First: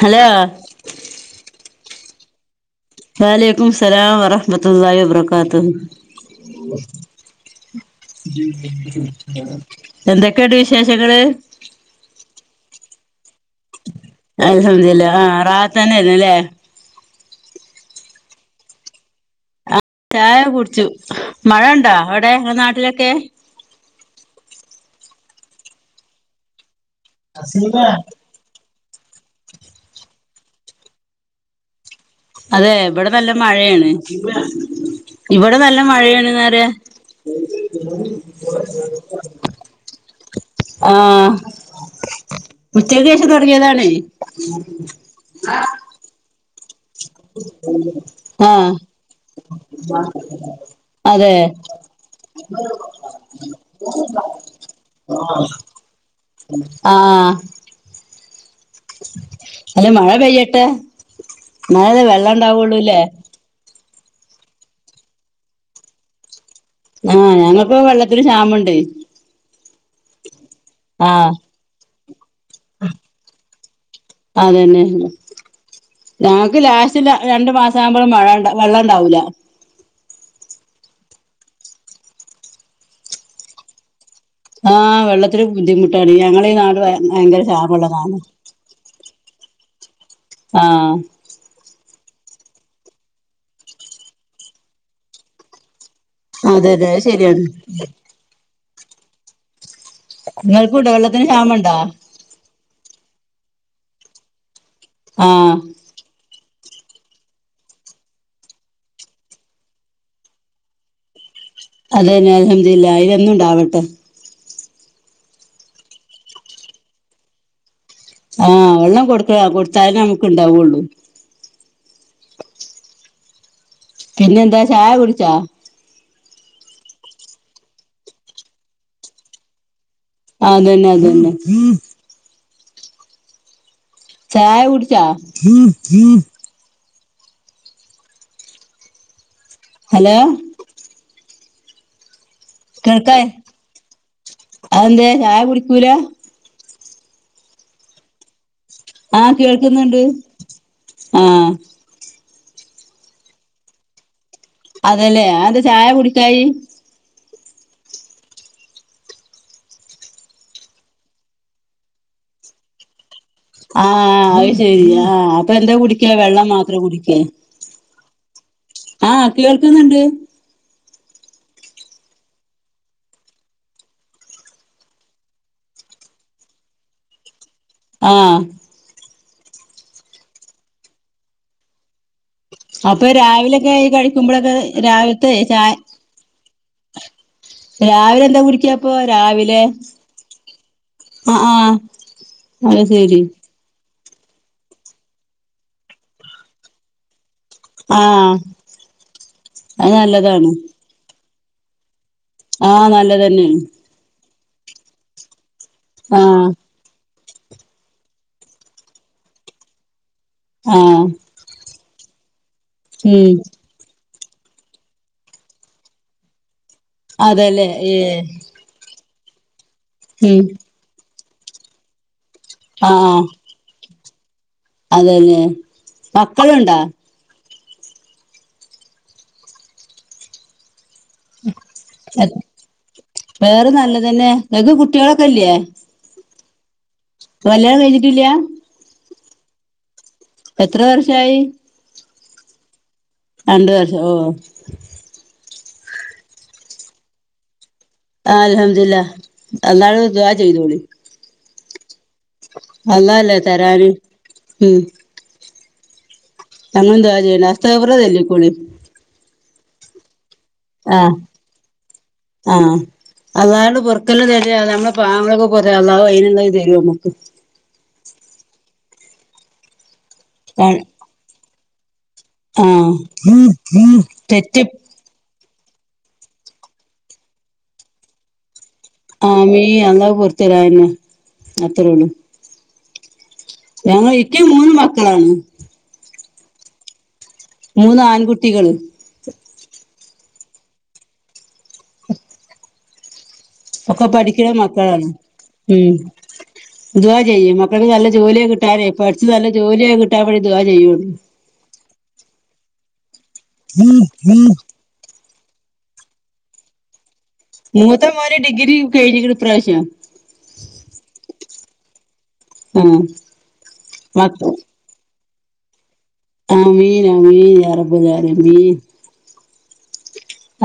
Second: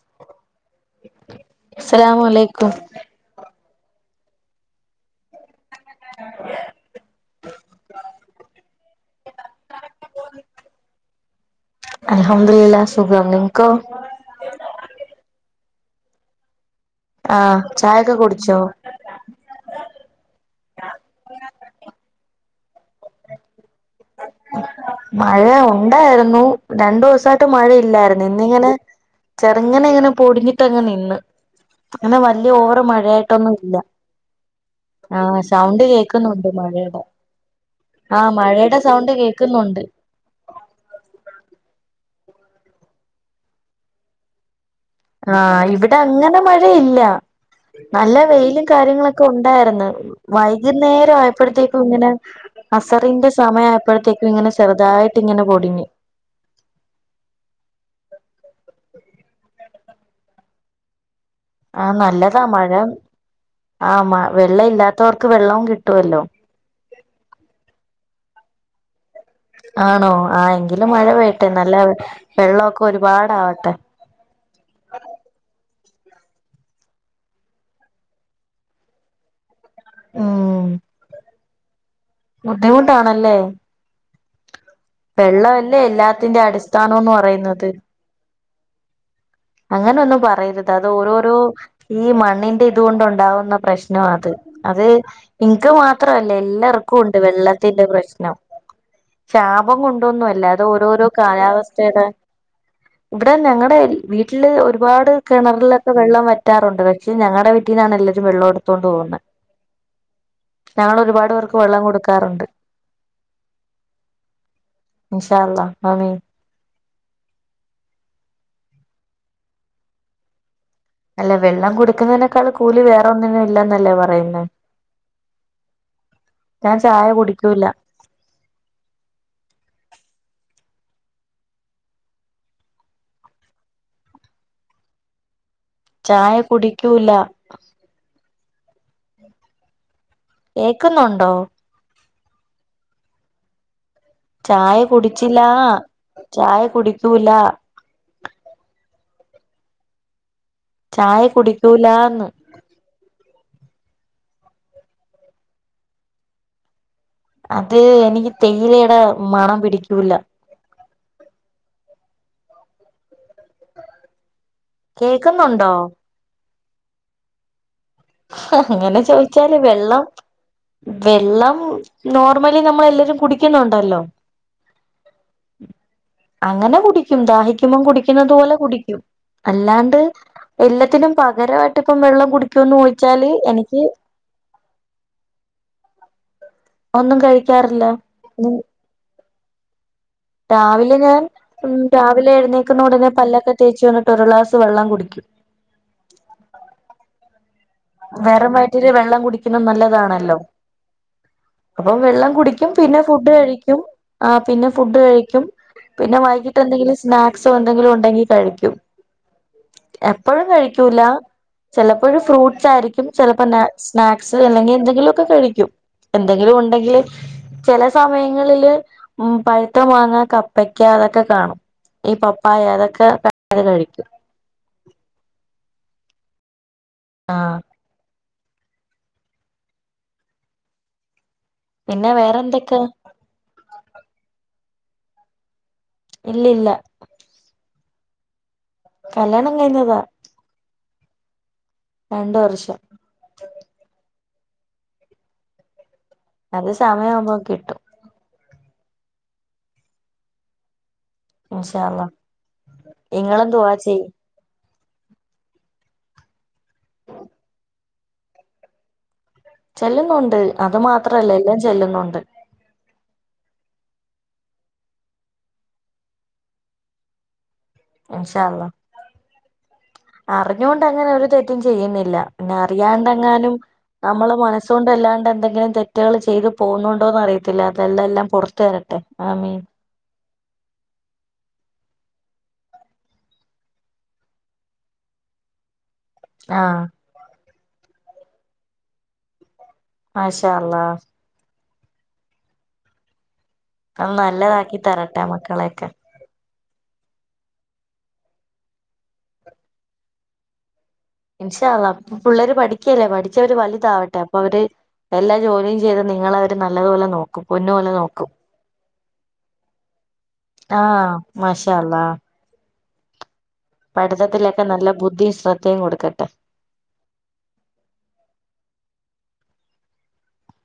Hello അസ്സലാമു അലൈക്കും വഅലൈക്കുമുസ്സലാം വറ [unintelligible] ബർക്കാത്തു എന്തൊക്കെയണ്ട് വിശേഷങ്ങള് അൽഹംദുലില്ലാ സുഖം നിംക്കോ അൽഹംദുല്ല ആ റാത്ത തന്നെ ആയിരുന്നു അല്ലേ ആഹ് ചായൊക്കെ കുടിച്ചോ ആ ചായ കുടിച്ചു മഴ ഇണ്ടാ അവിടെ ങ്ങടെ നാട്ടിലൊക്കെ മഴ ഉണ്ടാരുന്നു രണ്ടു ദിവസായിട്ട് മഴ ഇല്ലായിരുന്നു ഇ നിങ്ങനെ ചെറുങ്ങനെ ഇങ്ങനെ പൊടിഞ്ഞിട്ട് അങ് നിന്ന് അങ്ങനെ വലിയ അതെ ഓവർ ഇവിടെ നല്ല മഴയായിട്ടൊന്നും ഇല്ല മഴയാണ് ആഹ് ഇവിടെ നല്ല സൗണ്ട് മഴയാണ്ന്ന് കേൾക്കുന്നുണ്ട് പറയാ മഴേടെ ആഹ് മഴേടെ സൗണ്ട് കേക്കുന്നുണ്ട് ആഹ് ഉച്ചക്കേഷം തൊടങ്ങിതാണ് ആഹ് ഇവിടെ അങ്ങനെ മഴയിൽ ല്ല നല്ല ആ വെയിലും കാര്യങ്ങളൊക്കെ ഉണ്ടാരുന്നു വൈകുന്നേരം അതെ ആയപ്പൊ ത്തേ ക്കും ഇങ്ങനെ അസറിന്റെ സമയമായപ്പോഴത്തേക്കും ഇങ്ങനെ ചെറുതായിട്ട് ഇങ്ങനെ പൊടിഞ്ഞ് ആഹ അല്ല മഴ പെയ്യട്ടെ ആഹ് മഴഉണ്ടേ നല്ലതാ മഴ വെള്ളംണ്ടാവുള്ളൂല്ലേ ആ വെള്ളം ഇല്ലാത്തോ ർക്ക് വെള്ളവും കിട്ടുമല്ലോ ആഹ് ഞങ്ങൾക്ക് വെള്ളത്തില് ക്ഷാമണ്ട് ആണോ ആ എങ്കിലും മഴ ആ പെയ്യട്ടെ ട്ടെ നല്ല വെള്ളമൊക്കെ ഒരുപാടാവട്ടെ അതന്നെ ഞങ്ങക്ക് ലാസ്റ്റില് രണ്ടു മാസം ആകുമ്പോഴും മഴണ്ട വെള്ളം ഇണ്ടാവില്ല ഉം ബുദ്ധിമുട്ടാണല്ലേ ആഹ് വെള്ളത്തിന് വെള്ളമല്ലേ ബുദ്ധിമുട്ടാണ് എല്ലാത്തിന്റെ ഞങ്ങളീഈ നാട് അടിസ്ഥാനംന്ന് ഭയങ്കര പറയുന്നത് ശാപ ള്ളതാണ് അങ്ങനെ ഒന്നും പറയരുത് അത് ആഹ് ഓരോരോ ഈ മണ്ണിന്റെ ഇതുകൊണ്ട് ഉണ്ടാവുന്ന പ്രശ്നാ അത് അത് നിങ്ങ ക്ക് മാത്ര മാത്രല്ല അതെ അതെ എല്ലർക്കും അത് ഉണ്ട് ശരിയാണ് വെള്ളത്തിന്റെ പ്രശ്നം ശാപം കൊണ്ടൊന്നുമല്ല അത് നിങ്ങൾക്കുണ്ടോ ഓരോരോ വെള്ളത്തിന് ക്ഷാമണ്ടോ കാലാവസ്ഥയുടെ ഇവിടെ ഞങ്ങളുടെ വീട്ടില് ഒരുപാട് ആഹ് കിണറില ഇപ്പ വെള്ളം വറ്റാറുണ്ട് പക്ഷ ഞങ്ങടെ ടെ വീട്ടീന്നാണ് എല്ലാവും വെള്ളം എടുത്തു കൊണ്ട് പോകുന്നെ ഞങ്ങളൊ രുപാട്പേർക്ക് അതെന്നെ അൽ ഹംദു ലി ല്ലാ അതിനന്നും ഉണ്ടാവട്ടെ ഇൻ ഷാഅള്ളാ ആമീൻ ആഹ് വെള്ളം കൊടുക്കണം കൊടുത്താലേ നമുക്ക് ഉണ്ടാവുള്ളൂ അല്ല വെള്ളം കൊടുക്കുന്നതിനേക്കാൾകൂ കൂലി വേറൊ ന്നിനും ഇല്ലന്നല്ലേ പറയുന്നേ പിന്നെന്താ ചായ കുടിച്ചാ ഞാൻ ചായ കുടിക്കൂല ആ അതന്നെ അതു തന്നെ ചായ കുടിച്ച ചായ കുടിക്കൂല ഹലോ കേക്കുന്നുണ്ടോ ചായ കേൾക്കഅതെന്തെ ചായ കുടിച്ചില്ലാ കുടിക്കൂല ചായ കുടിക്കൂല ആഹ കേൾക്കുന്നുണ്ട് ചായ ആഹ് കുടിക്കൂലാ ന്ന് അതല്ലേഅത് എന്താ ചായ കുടിക്കായി അത് എനിക്ക് തേയിലയുടെ മണം പിടിക്കൂല ആഹ അത് ശരി ആ അപ്പൊ കേക്കുന്നുണ്ടോ എന്താ കുടിക്കവെള്ളം മാത്രം കുടിക്കെ അങ്ങനെ ചോയിച്ചാല് വെള്ളം വെള്ളം നോർമലി നമ്മളെ ല്ലരും കുടിക്കുന്നുണ്ടല്ലോ അങ്ങനെ കുടിക്കും ദാഹി മിനിമം കുടിക്കുന്നത് ആഹ് പോലെ കുടിക്കും അല്ലാണ്ട് എല്ലത്തിനും പകരമായിട്ടിപ്പം വെള്ളം കുട ഒ ഇപ്പൊ രാവിലൊക്കെ കഴിക്കുമ്പോളൊ ക്കെ രാവിലത്തെ ചാ ഒന്നും കഴിക്കാറില്ല ഇ എന്താ കുടിക്യ പ്പൊ രാ വിലെ രാവിലെ ഞാൻ ഉ രാവിലെ അത് എഴുന്നേക്കുന്നോടനെ ശരി പല്ലൊക്കെ തേച്ച് വന്നിട്ട് ഒരു ഗ്ലാസ് വെള്ളം കുടിക്കും ആഹ് വെറും വയറ്റി ല് വെള്ളം കുടിക്കണ അത് നല്ലതാണല്ലോ നല്ലതാണ് അപ്പൊ വെള്ളം കുടിക്കും ആഹ് പിന്നെ ഫുഡ്‌ നല്ലതന്നെയാണ് ഴിക്കും പിന്നെ ആഹ് വൈകിട്ട് എന്തെങ്കിലും സ് സ്നാക്സോ എന്തെങ്കിലും ഉണ്ടെങ്കി കഴിക്കും എപ്പൊ ഴും കഴിക്കൂല ആഹ് ചെ ലപ്പോ ഒരു ഫ്രൂട്ട്സ് ആയിരിക്കും ഉം ചിലപ്പോ സ്നാക്സ് അല്ലെങ്കിൽ എന്തെങ്കിലുമൊക്കെ കഴിക്കും എന്തെങ്കിലും ഉണ്ടെങ്കിൽ അതല്ലേ ചെല ഏഹ് സമയങ്ങളില് ഉ പഴുത്തമാ ഉം ങ്ങകപ്പ ക്ക അതൊക്കെ കാണും ഈ പപ്പായ അതൊക്കെ അത് കഴിക്കും അതെല്ലേ മക്കളുണ്ടാ ആഹ് ഉം പിന്നെ വേറെ എന്തൊക്കാ വേറെ നല്ലതന്നെ നിക്ക് കുട്ടികളൊക്കെല്ലേ ഇല്ല ഇല്ല കല്യാണം കഴഞ്ഞിട്ടില്ല കല്യാണം കഴിഞ്ഞതാ ഇപ്പം എത്ര വർഷായി രണ്ട് വർഷം രണ്ട് വർഷം ഓ അത് സമയം ആവുമ്പോ കിട്ടും ആൽഹംദില്ല അള്ളാ ഓട് ദുവാ ചെയ്തോളി ഇൻഷാ അള്ള അള്ള അല്ലെ തരാന് ഉം [unintelligible] ചൊല്ലികോളി ചൊല്ലുന്നുണ്ട് അത് ആഹ് മാത്രല്ല എല്ലാം ചെല്ലുന്നുണ്ട് ആഹ് അതാണ്ട് പുറക്കെല്ലാം തരി നമ്മള് പാവങ്ങൾക്ക് പോരാ അള്ള വഴി ഉണ്ടാക്കി തരും നമുക്ക് ഇൻഷാ അള്ള അറിഞ്ഞുകൊണ്ട് അങ്ങനെ ഒരു തെറ്റും ചെയ്യുന്നില്ല പിന്നെ ആഹ് അറിയാണ്ടെങ്ങാനും നമ്മള തെറ്റ് മനസ്സ കൊണ്ട്ല്ലാണ്ട് എന്തെങ്കിലും തെ റ്റുകള് ചെയ്തു പോകുന്നുണ്ടോന്ന് അറിയത്തില്ല അതെല്ലാം ല്ലാ പൊറത്തു തരട്ടെ ആഹ് ആമീൻ മീ അള്ള പോറത്തിരന്ന് അത്രയോളും ഞങ്ങ ഇക്ക് മൂന്ന് മക്കളാണ് ആഹ് മൂന്ന് ആൺകുട്ടികള് മാഷ അള്ളാ ഒക്കെ ആഹ് പഠിക്കണ നല്ലതാക്കി തരട്ടെ മക്കളെയൊക്കെ ദുവ ചെയ്യും മക്കൾക്ക് നല്ല ജോലിയൊക്ക കിട്ടാനേ പഠിച്ച് നല്ല ജോലിയെ കിട്ടാൻ വേണ്ടി ദുവാ ചെയ്യുകയുള്ളൂ ഇൻഷാ അള്ള പിള്ളേര് പഠിക്കല്ലേ പഠിച്ചവര് വലുതാവട്ടെ അപ്പൊ അവര് എല്ലാ ജോലിയും ചെയ്ത് നിങ്ങളെ അവര് നല്ലതുപോലെ നോക്കും പൊന്നു പോലെ മൂത്താ നോക്കും മോനു ഡിഗ്രി കഴിഞ്ഞിക്കിണ് ഇപ്രാവശ്യം ആഹ് മാഷ അള്ളാ ഉം പഠിത്തത്തിലൊക്കെ നല്ല ബുദ്ധിയും ശ്രദ്ധയും കൊടുക്കട്ടെ ആമീൻ ആമീൻ അറബതാര മീൻ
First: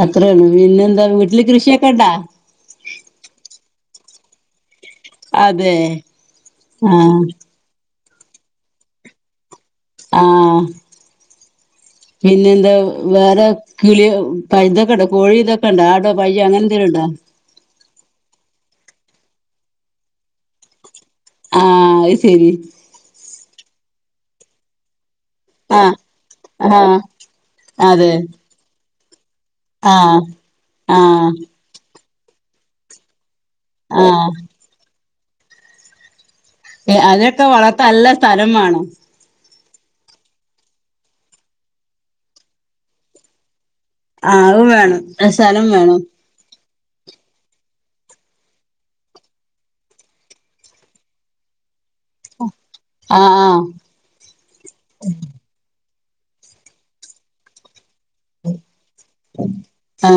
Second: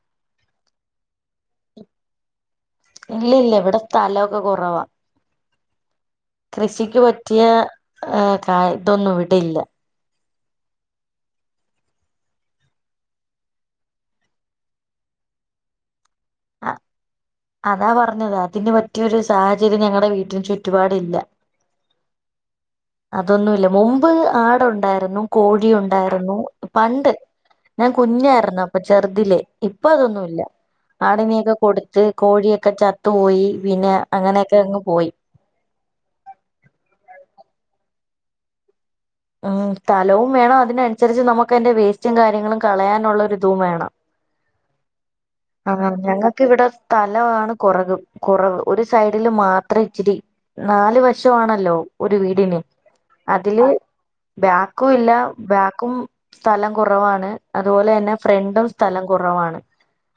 അത്രേ ഉള്ളു പിന്നെന്താ വീട്ടില് കൃഷിയൊക്കെണ്ടാ ഇല്ല ഇല്ല ഇവിടെ സ്ഥലമൊക്കെ കുറവാ അതെ കൃഷിക്ക് ആഹ് പറ്റിയ ക ഇതൊന്നും ഇവിടെ ഇല്ല ആഹ് പിന്നെ എന്താ വേറെ കിളി [unintelligible] ഇതൊക്കെണ്ടോ കോഴി ഇതൊക്കെണ്ടണ്ട് ആടോ പയ്യോ അങ്ങനെന്തെലും ഉണ്ടോ അതാ പറഞ്ഞത് അതിന് പറ്റിയൊരു സാഹചര്യം ഞങ്ങളടെ വീട്ടന് ചുറ്റുപാടില്ല ആഹ് അശരി അതൊന്നു ഇല്ല മുമ്പ് ആടു ഉണ്ടായിരുന്നു കോഴി ആഹ് ഉണ്ടായിരുന്നു ആഹ് പണ്ട് ഞാൻ അതെ കുഞ്ഞായിരുന്നപ്പൊ ചെറുതിലെ ഇപ്പ ആഹ് അതൊന്നുമില്ല ആഹ് ആടിനെയൊക്കെ കൊടുത്ത് കോഴിയൊക്കെ ചത്തു പോയി പിന്നെ ആഹ് അങ്ങനെയൊക്കെ അങ്ങ് പോയി പി അതൊക്കെ വളർത്ത നല്ല സ്ഥലം വേണം ഉം സ്ഥലവും വേണം അതിനനുസരിച്ച് നമുക്ക് അതിന്റെ വേസ്റ്റും കാര്യങ്ങളും കളയാനുള്ള ഒര് തും വേണം. ആ അവും വേണം സലം വേണം. ഞങ്ങക്ക് ഇവിടെ സ്ഥലാമാണ് കുറക് കുറവ് ഒരു സൈഡില് മാത്രം ഇച്ചിരി നാല് വശമാണല്ലോ ഒരു വീടിന് ആ ആ അതില് ബാക്കും ഇല്ല ബാക്കും സ്ഥലം കുറവാണ് അതുപോലെ തന്നെ ഫ്രണ്ടും സ്ഥലം കുറവാണ്. ആ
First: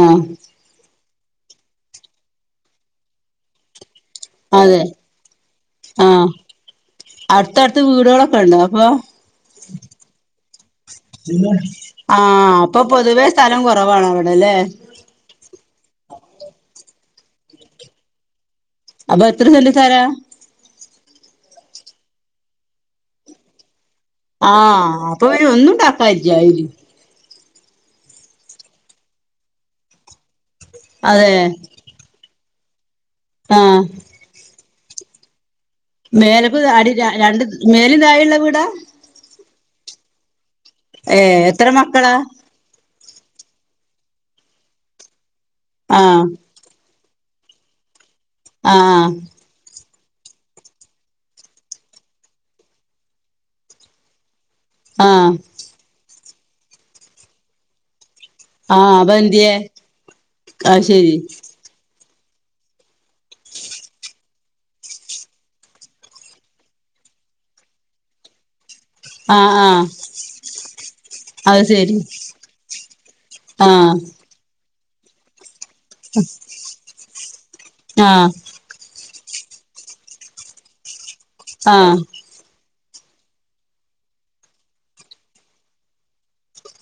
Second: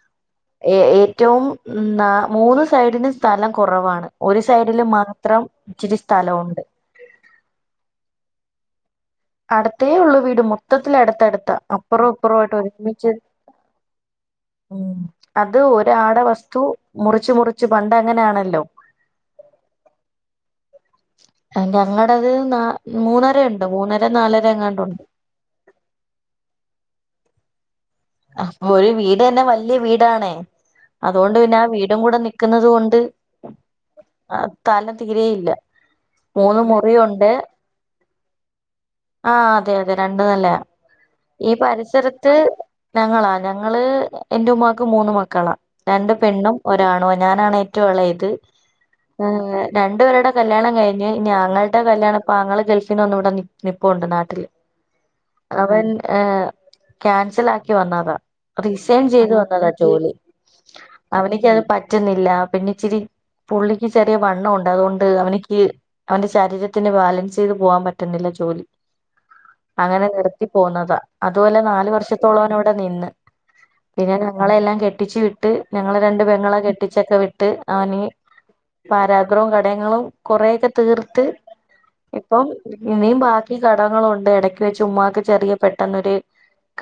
ഏ ഏറ്റവും ന്ന മൂന്ന് സൈഡിന് സ്ഥലം കുറവാണ്. ഒരു അതെ സൈഡില് മാത്രം ഇച്ചിരി സ്ഥലവുണ്ട്. അട്ത്തട്ത്ത് വീടുകളൊക്കെ ഉണ്ടോ അപ്പൊ അടുത്തേ ഉള്ളൂ വീട് മൊത്തത്തിലടുത്തടുത്ത അപ്പുറോ ആ അപ്പുറോ ആയിട്ട് അപ്പൊ ഒരുമിച്ച് പൊതുവേ സ്ഥലം കുറവാണ് അവിടെ അല്ലേ ഉം അത് ഒരാട വസ്തു മുറിച്ച് മുറിച്ച് പണ്ട് അങ്ങനെയാണല്ലോ. അപ്പൊ എത്ര യത്ര സെന്റ് സ്ഥലാ? അ ഞടത് ന്ന മൂന്നര ഉ ണ്ട് മൂന്നര ന്നാൽ ആ അപ്പൊ ഒന്നുംണ്ടാക്കാ [unintelligible] ആഹ് ഒരു വീട് തന്നെ വലിയ വീടാണേ അതെ അതോണ്ട് പിന്നെ ആ വീടും കൂടെ നിക്ക്ന്നത് കൊണ്ട് ആ ആഹ് തലം തീരെയില്ല മൂന്ന് മേലപ്പ അടി മുറിയുണ്ട് രണ്ട് മേലും തായള്ള വീടാ ആ അതെ അതെ രണ്ടന്നല്ലേ ഏ ഈ എത്ര മക്കളാ പരിസരത്ത് ഞങ്ങളാ ഞങ്ങള് എന്റെ ഉമ്മാക്ക് മൂന്ന് മക്കളാ ആ രണ്ട് പെണ്ണും ഒരാണോ ഞാനാണ് ഏറ്റവും എളയത് ആ ആ ഏഹ് രണ്ടു പേരുടെ കല്യാണം കഴിഞ്ഞ് ഇനി ആങ്ങളുടെ കല്യാണം ഇപ്പൊആങ്ങള ഗൾഫിന്ന് വന്ന് ഇവിടെ നി നിപ്പുണ്ട് നാട്ടില്. ആഹ്. അവൻ ഹേ ക്യാൻസൽ ആക്കി വന്നതാ. ആ റീസൈൻ അപ്പൊ ചെയ്ത് എന്തിയേ വന്നതാ ജോലി ആ ശരി അവനക്ക് അത് പറ്റുന്നില്ല പിന്നെ ഇച്ചിരി പുള്ളിക്ക് ചെറിയ വണ്ണ ഉണ്ട് അതുകൊണ്ട് അവനിക്ക് അവന്റെ ശരീരത്തിന് ബാലൻസ് ചെയ്ത് പോകാൻ പറ്റുന്നില്ല ജോലി ആ ആ അങ്ങനെ നിർത്തി പോന്നതാ അതുപോലെ അത് നാലു ശരി വർഷത്തോളം അവനവിട നിന്ന് ആ പിന്നെ ഞങ്ങളെല്ലാം കെട്ടിച്ചു വി ഇട്ട് ഞങ്ങള് രണ്ട് പെങ്ങള കെട്ടിച്ചൊക്കെ വിട്ട് അവന് ആഹ് ട്ട് പാരാഗ്രവും കടയങ്ങളും കൊറേക്കെ തീർത്ത് ആഹ് ഇപ്പം ഇനിയും ബാക്കി കടങ്ങളുണ്ട് ഇടക്ക് വെച്ച് ഉമ്മാക്ക് ചെറിയ പെട്ടെന്നൊരു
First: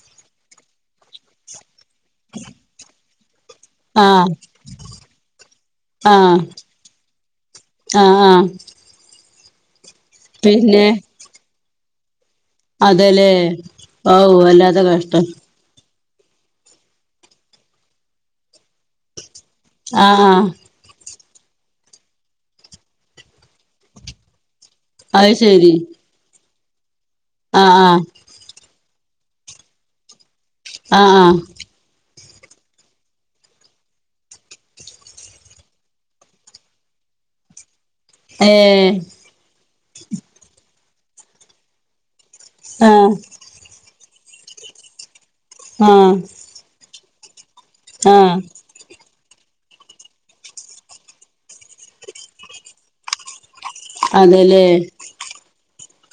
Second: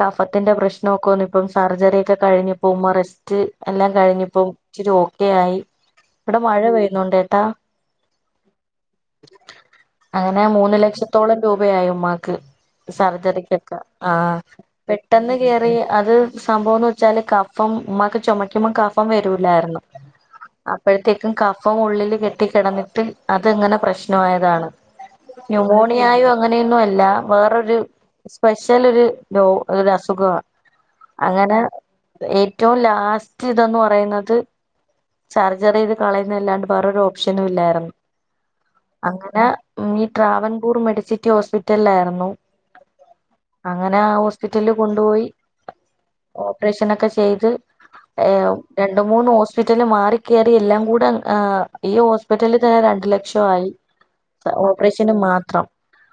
കഫത്തിന്റെ പ്രശ്നൊക്കെ വെന്നപ്പം സർജറി ഒക്കെ കഴിഞ്ഞപ്പം ഉമ്മ റെ സ്റ്റ് എല്ലാം ആഹ് കഴിഞ്ഞപ്പോം ഇച്ചിരി ഓക്കെ ആയി ഇവിടെ ആഹ് മഴ പെയ്യുന്നുണ്ട്ട്ടോ ആഹ് ആഹ് അങ്ങനെ മൂന്ന് പിന്നെ ലക്ഷത്തോളം രൂപയായി ഉമ്മാക്ക് അതെലേ ആഹ് പെട്ടെന്ന് കേറി അത് സംഭവംന്ന് വെച്ചാല് കഫം ഉമ്മാക്ക് ചുമക്കുമ്പം കഫം വരൂല്ലായിരുന്നു ആഹ് അപ്പഴത്തേക്കും കഫം ഉള്ളില് കെട്ടി കിടന്നിട്ട് അത്ങ്ങനെ പ്രശ്നായതാണ് അത് ശരി ന്യൂമോണിയായോ അങ്ങനെയൊന്നും അല്ല ആഹ് വേറൊരു ആഹ് സ്പെഷ്യൽ ഒരു ഡോ ഒരു അസുഖാ ആഹ് ആഹ് അങ്ങനെ ഏറ്റവും ലാസ്റ്റ് ഇതന്ന് പറയുന്നത് സർജറി ചെയ്ത് കളയുന്ന അല്ലാണ്ട് വേറൊരു ഓപ്ഷനും ഇല്ലായിരുന്നു ഏഹ് അങ്ങനെ ഉമ്മീ ട്രാവൻകൂർ മെഡിസിറ്റി ഹോസ്പിറ്റല്ലായിരുന്നു ആഹ് അങ്ങനെ ആ ഹോസ്പിറ്റലില് കൊണ്ടോയി ആഹ് ഓപ്പറേഷനൊക്കെ ചെയ്ത് ആഹ് രണ്ട് മൂന്ന് ഹോസ്പിറ്റല് മാറി കേറി എല്ലാം കൂടെ ഈ ഹോസ്പിറ്റലിൽ തന്നെ രണ്ട് ലക്ഷായി അതെല്ലേ ഓപ്പറേഷന് മാത്രം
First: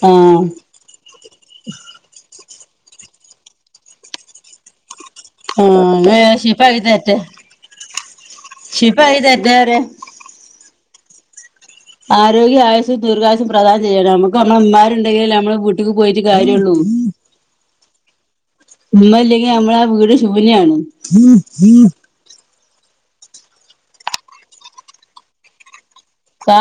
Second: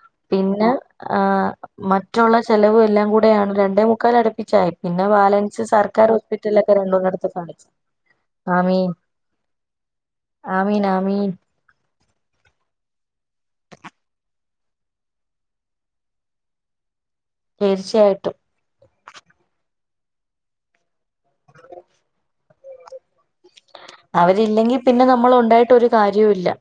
ആഹ് പിന്നെ ആഹ് മറ്റുള്ള ചെലവ് എല്ലാം കൂടെയാണ് രണ്ടേ മുക്കാല് അടുപ്പിച്ചായി പിന്നെ ബാലൻസ് ആഹ് സർക്കാർ വേഗം ഹോസ്പിറ്റലിലൊക്കെ രണ്ടൂന്നടുത്ത് കാണിച്ചു ആമീൻ ശിപായി [unintelligible] ആമീൻ ആമീൻ ആരോഗ്യവും ആയുസ്സും ദീർഘായുസ്സും പ്രാധാനം ചെയ്യട്ടെ നമ്മക്ക് നമ്മെ ഉമ്മാരുണ്ടെങ്കിലല്ലേ നമ്മളെ വീട്ടിക്ക് പോയിട്ട് കാര്യുള്ളൂ തീർച്ചയായിട്ടും ഇമ്മല്ല്യങ്കി നമ്മള ആ വീട് ശൂന്യാണ് അവരില്ലെങ്കി പിന്നെ നമ്മള് ഉണ്ടായിട്ടൊരു സാ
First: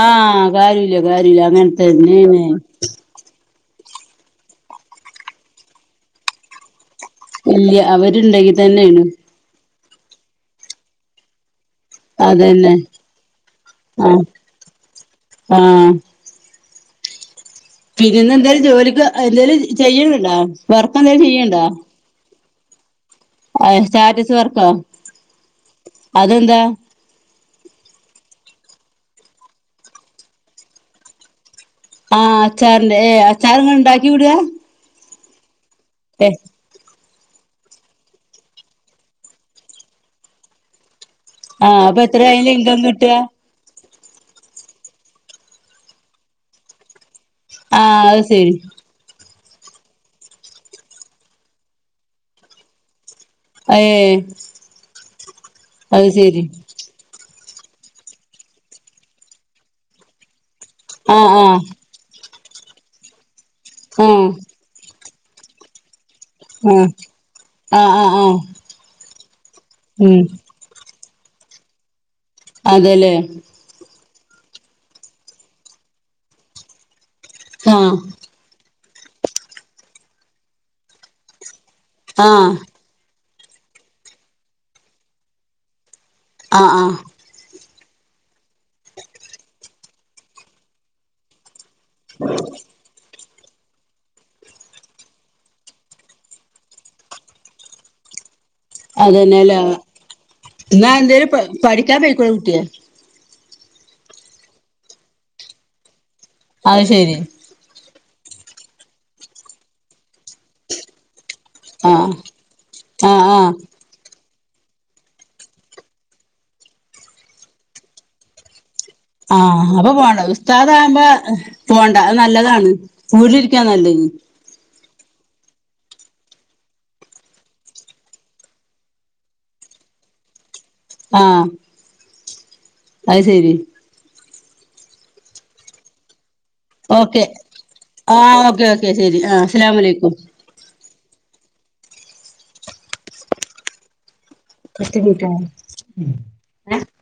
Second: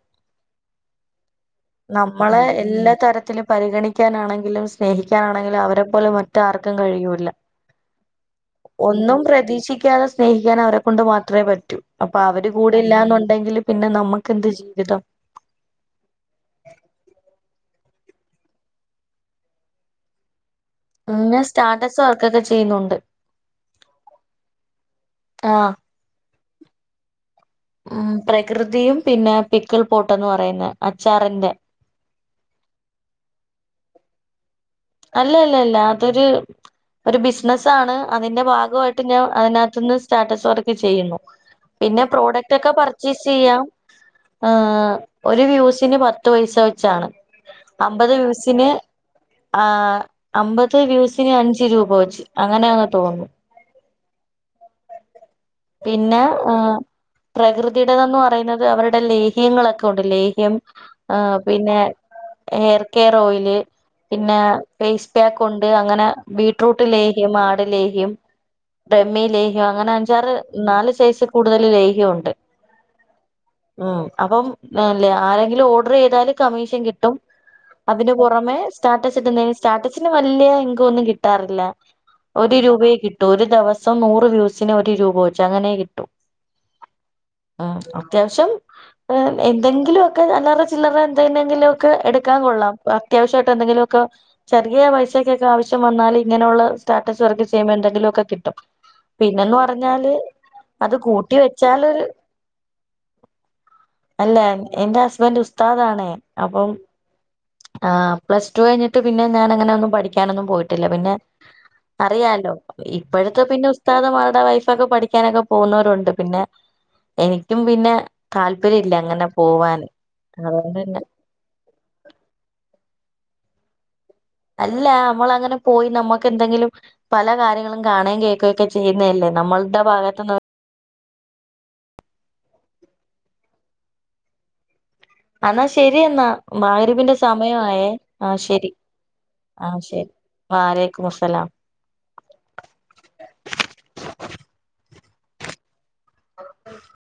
കാര്യല്ല കാര്യല്ല അങ്ങന നമ്മളെ എല്ലാ തരത്തിലും പരിഗണിക്കാനാണെങ്കിലും സ്നേഹിക്കാനാണെങ്കിലും അവരെ പ്പോലെ മറ്റാർക്കും കഴിയൂൽ ഇല്യ അവരുണ്ടെങ്കി തന്നെയാണ് പ്രതീക്ഷി ക്ക്യാതെ സ്നേഹിക്കാൻ അവരെ കൊണ്ട് മാത്രേ പറ്റൂ. അപ്പ അവര് അതന്നെ കൂടെ ഇല്ലാന്നുണ്ടെങ്കില് പിന്നെ ആഹ് നമ്മക്ക് എന്ത് ജീവിതം ആഹ് പിന്നെന്ന് എന്തേലും ജോലിക്ക് എന്തേലും ചെയ്യ്ണ് ഇണ്ടോ പിന്നെ സ്റ്റാറ്റസ് വർക്കൊക്കെ ചെയ്യുന്നുണ്ട് അഹ് സ്റ്റാറ്റസ് വർക്കോ ആഹ് അതെന്താ ആഹ് പ്രകൃതിയും പിന്നെ പിക്കിൾ പോട്ടന്ന് പറയുന്ന അച്ചാറിൻ്റെ ആഹ് അച്ചാറിന്റെ ഏഹ് അച്ചാറ്ങ്ങൾ ഇണ്ടാക്കി വിടാ അല്ല അല്ല അല്ല അതൊരു ഏഹ് ഒരു ബിസിനസ്സ് ആണ് അതിന്റെ ഭാഗമായിട്ട് ഞാൻ അതിനകത്തു നിന്ന് സ്റ്റാറ്റസ് വർക്ക് ചെയ്യുന്നു. ആഹ് അപ്പൊ പിന്നെ എത്ര അയില് പ്രോഡക്റ്റ് ഒക്കെ ഇൻകം കിട്ടാ പർച്ചേസ് ചെയ്യാം. ആ ഒരു വ്യൂസിന് പത്ത് പയസ വെച്ചാണ് ആഹ് അമ്പത് അത് ശരി വ്യൂസിന് ആ അമ്പത് വ്യൂസിന് അഞ്ച് രൂപ വെച്ച് അങ്ങനെയന്ന് തോന്നുന്നു. അയേ അത് ശരി. പ്രകൃതിയുടെതന്ന് പറയുന്നത് അവരുടെ ലേഹ്യങ്ങളൊക്കെ ഉണ്ട് ലേഹ്യം ആ ആഹ് ആഹ് പിന്നെ ഹെയർ കെയർ ഓയില്, ആഹ് പിന്നെ ഫേസ് പാക്ക്, ഉണ്ട് അങ്ങനെ ബീട്ട്റൂട്ട് ആഹ് ലേഹ്യം, ആഹ് ആട്ലേഹ്യം, ആഹ് ആഹ് ബ്രഹ്മിലേഹ്യം, അങ്ങനെ ഉം അഞ്ചാറ് നാല് സൈസിക്കൂടുതൽ ലേഹ്യഉണ്ട്. അതെല്ലേ? ആ അപ്പം ല്ലേ ആരെങ്കിലും ഓഡർ ചെയ്താല് കമ്മീഷൻ കിട്ടും ആഹ് [unintelligible] പുറമേ സ്റ്റാറ്റസിടുന്ന സ്റ്റാറ്റസിന് വല്യഇങ്ക ഒന്നും കിട്ടാറില്ല ആഹ് ഒരു രൂപയെ കി ട്ട് ഒരു ദിവസം നൂറ് വ്യൂസിന് ഒരു രൂപ വെച്ച് അങ്ങനെ കിട്ടൂ. ആഹ് ആഹ്. ആ അത്യാവശ്യം എന്തെങ്കിലുവൊക്കെ അല്ലറ ചില്ലറ എന്തേനെങ്കിലു ക്ക്‌ എടുക്കാൻ കൊള്ളാം അത്യാവശ്യായിട്ട് എന്തെങ്കിലുക്കെ ചെറിയ പൈസക്കൊക്കെ ആവശ്യം വന്നാൽ ഇങ്ങനെയുള്ള സ്റ്റാറ്റസ് വർക്ക് ചെയ്യുമ്പ എന്തെങ്കിലു ഒക്കെ കിട്ടും. പിന്നന്ന് അതന്നെല്ലേ പറഞ്ഞാല് എന്നാ അത് എന്തേലും കൂട്ടി പഠിക്കാൻ വെച്ചാലൊരു പോയിക്കൂടെ കുട്ടിയെ അല്ല എന്റെ ഹസ്ബൻറ് ഉസ്താദ് ആണ്. അത് ശെരി. ആ പ്ലസ് ടു കഴിഞ്ഞിട്ട് പിന്നെ ഞാൻ അങ്ങനൊന്നും പഠിക്കാനൊന്നും പോയിട്ടില്ല പിന്നെ ആഹ് അറിയാലോ ആഹ് ഇപ്പോഴത്തെ ആഹ് പിന്നെ ഇക്കാക്ക മാരുടെ വൈഫൊക്കെ പഠിക്കാനൊക്കെ പോകുന്നവരുണ്ട്. പിന്നെ, എനിക്കും പിന്നെ തൽ ൽപര്യല്യയാ അങ്ങനെ. ആഹ്, പോവാന് അപ്പൊ പോണം. അതുകൊണ്ട് തന്നെ ഉസ്താദാവുമ്പോ പോണ്ട. അത് നല്ലതാണ്, വീട്ടിലിരിക്കാ നല്ലത്. അല്ല, നമ്മൾ അങ്ങനെ പോയി, നമ്മക്ക് എന്തെങ്കിലും പല കാര്യങ്ങളും കാണുകയും കേൾക്കുകൊക്കെ ചെയ്യുന്നതല്ലേ? നമ്മൾടെ ഭാഗത്ത്ന്ന് ആഹ് അയ്ശരി. എന്നാ ശരിയെന്ന. മഗ്‌രിബിന്റെ ഓക്കെ സമയായെ. ആഹ്, ഓക്കെ ശരി. ഓക്കെ ശരി ആഹ്, അസ്സലാമു ശരി. അലൈക്കും വലൈക്കും മുസ്സലാം. കെട്ടിപിടിക്കണം. ഉം. [inaudible]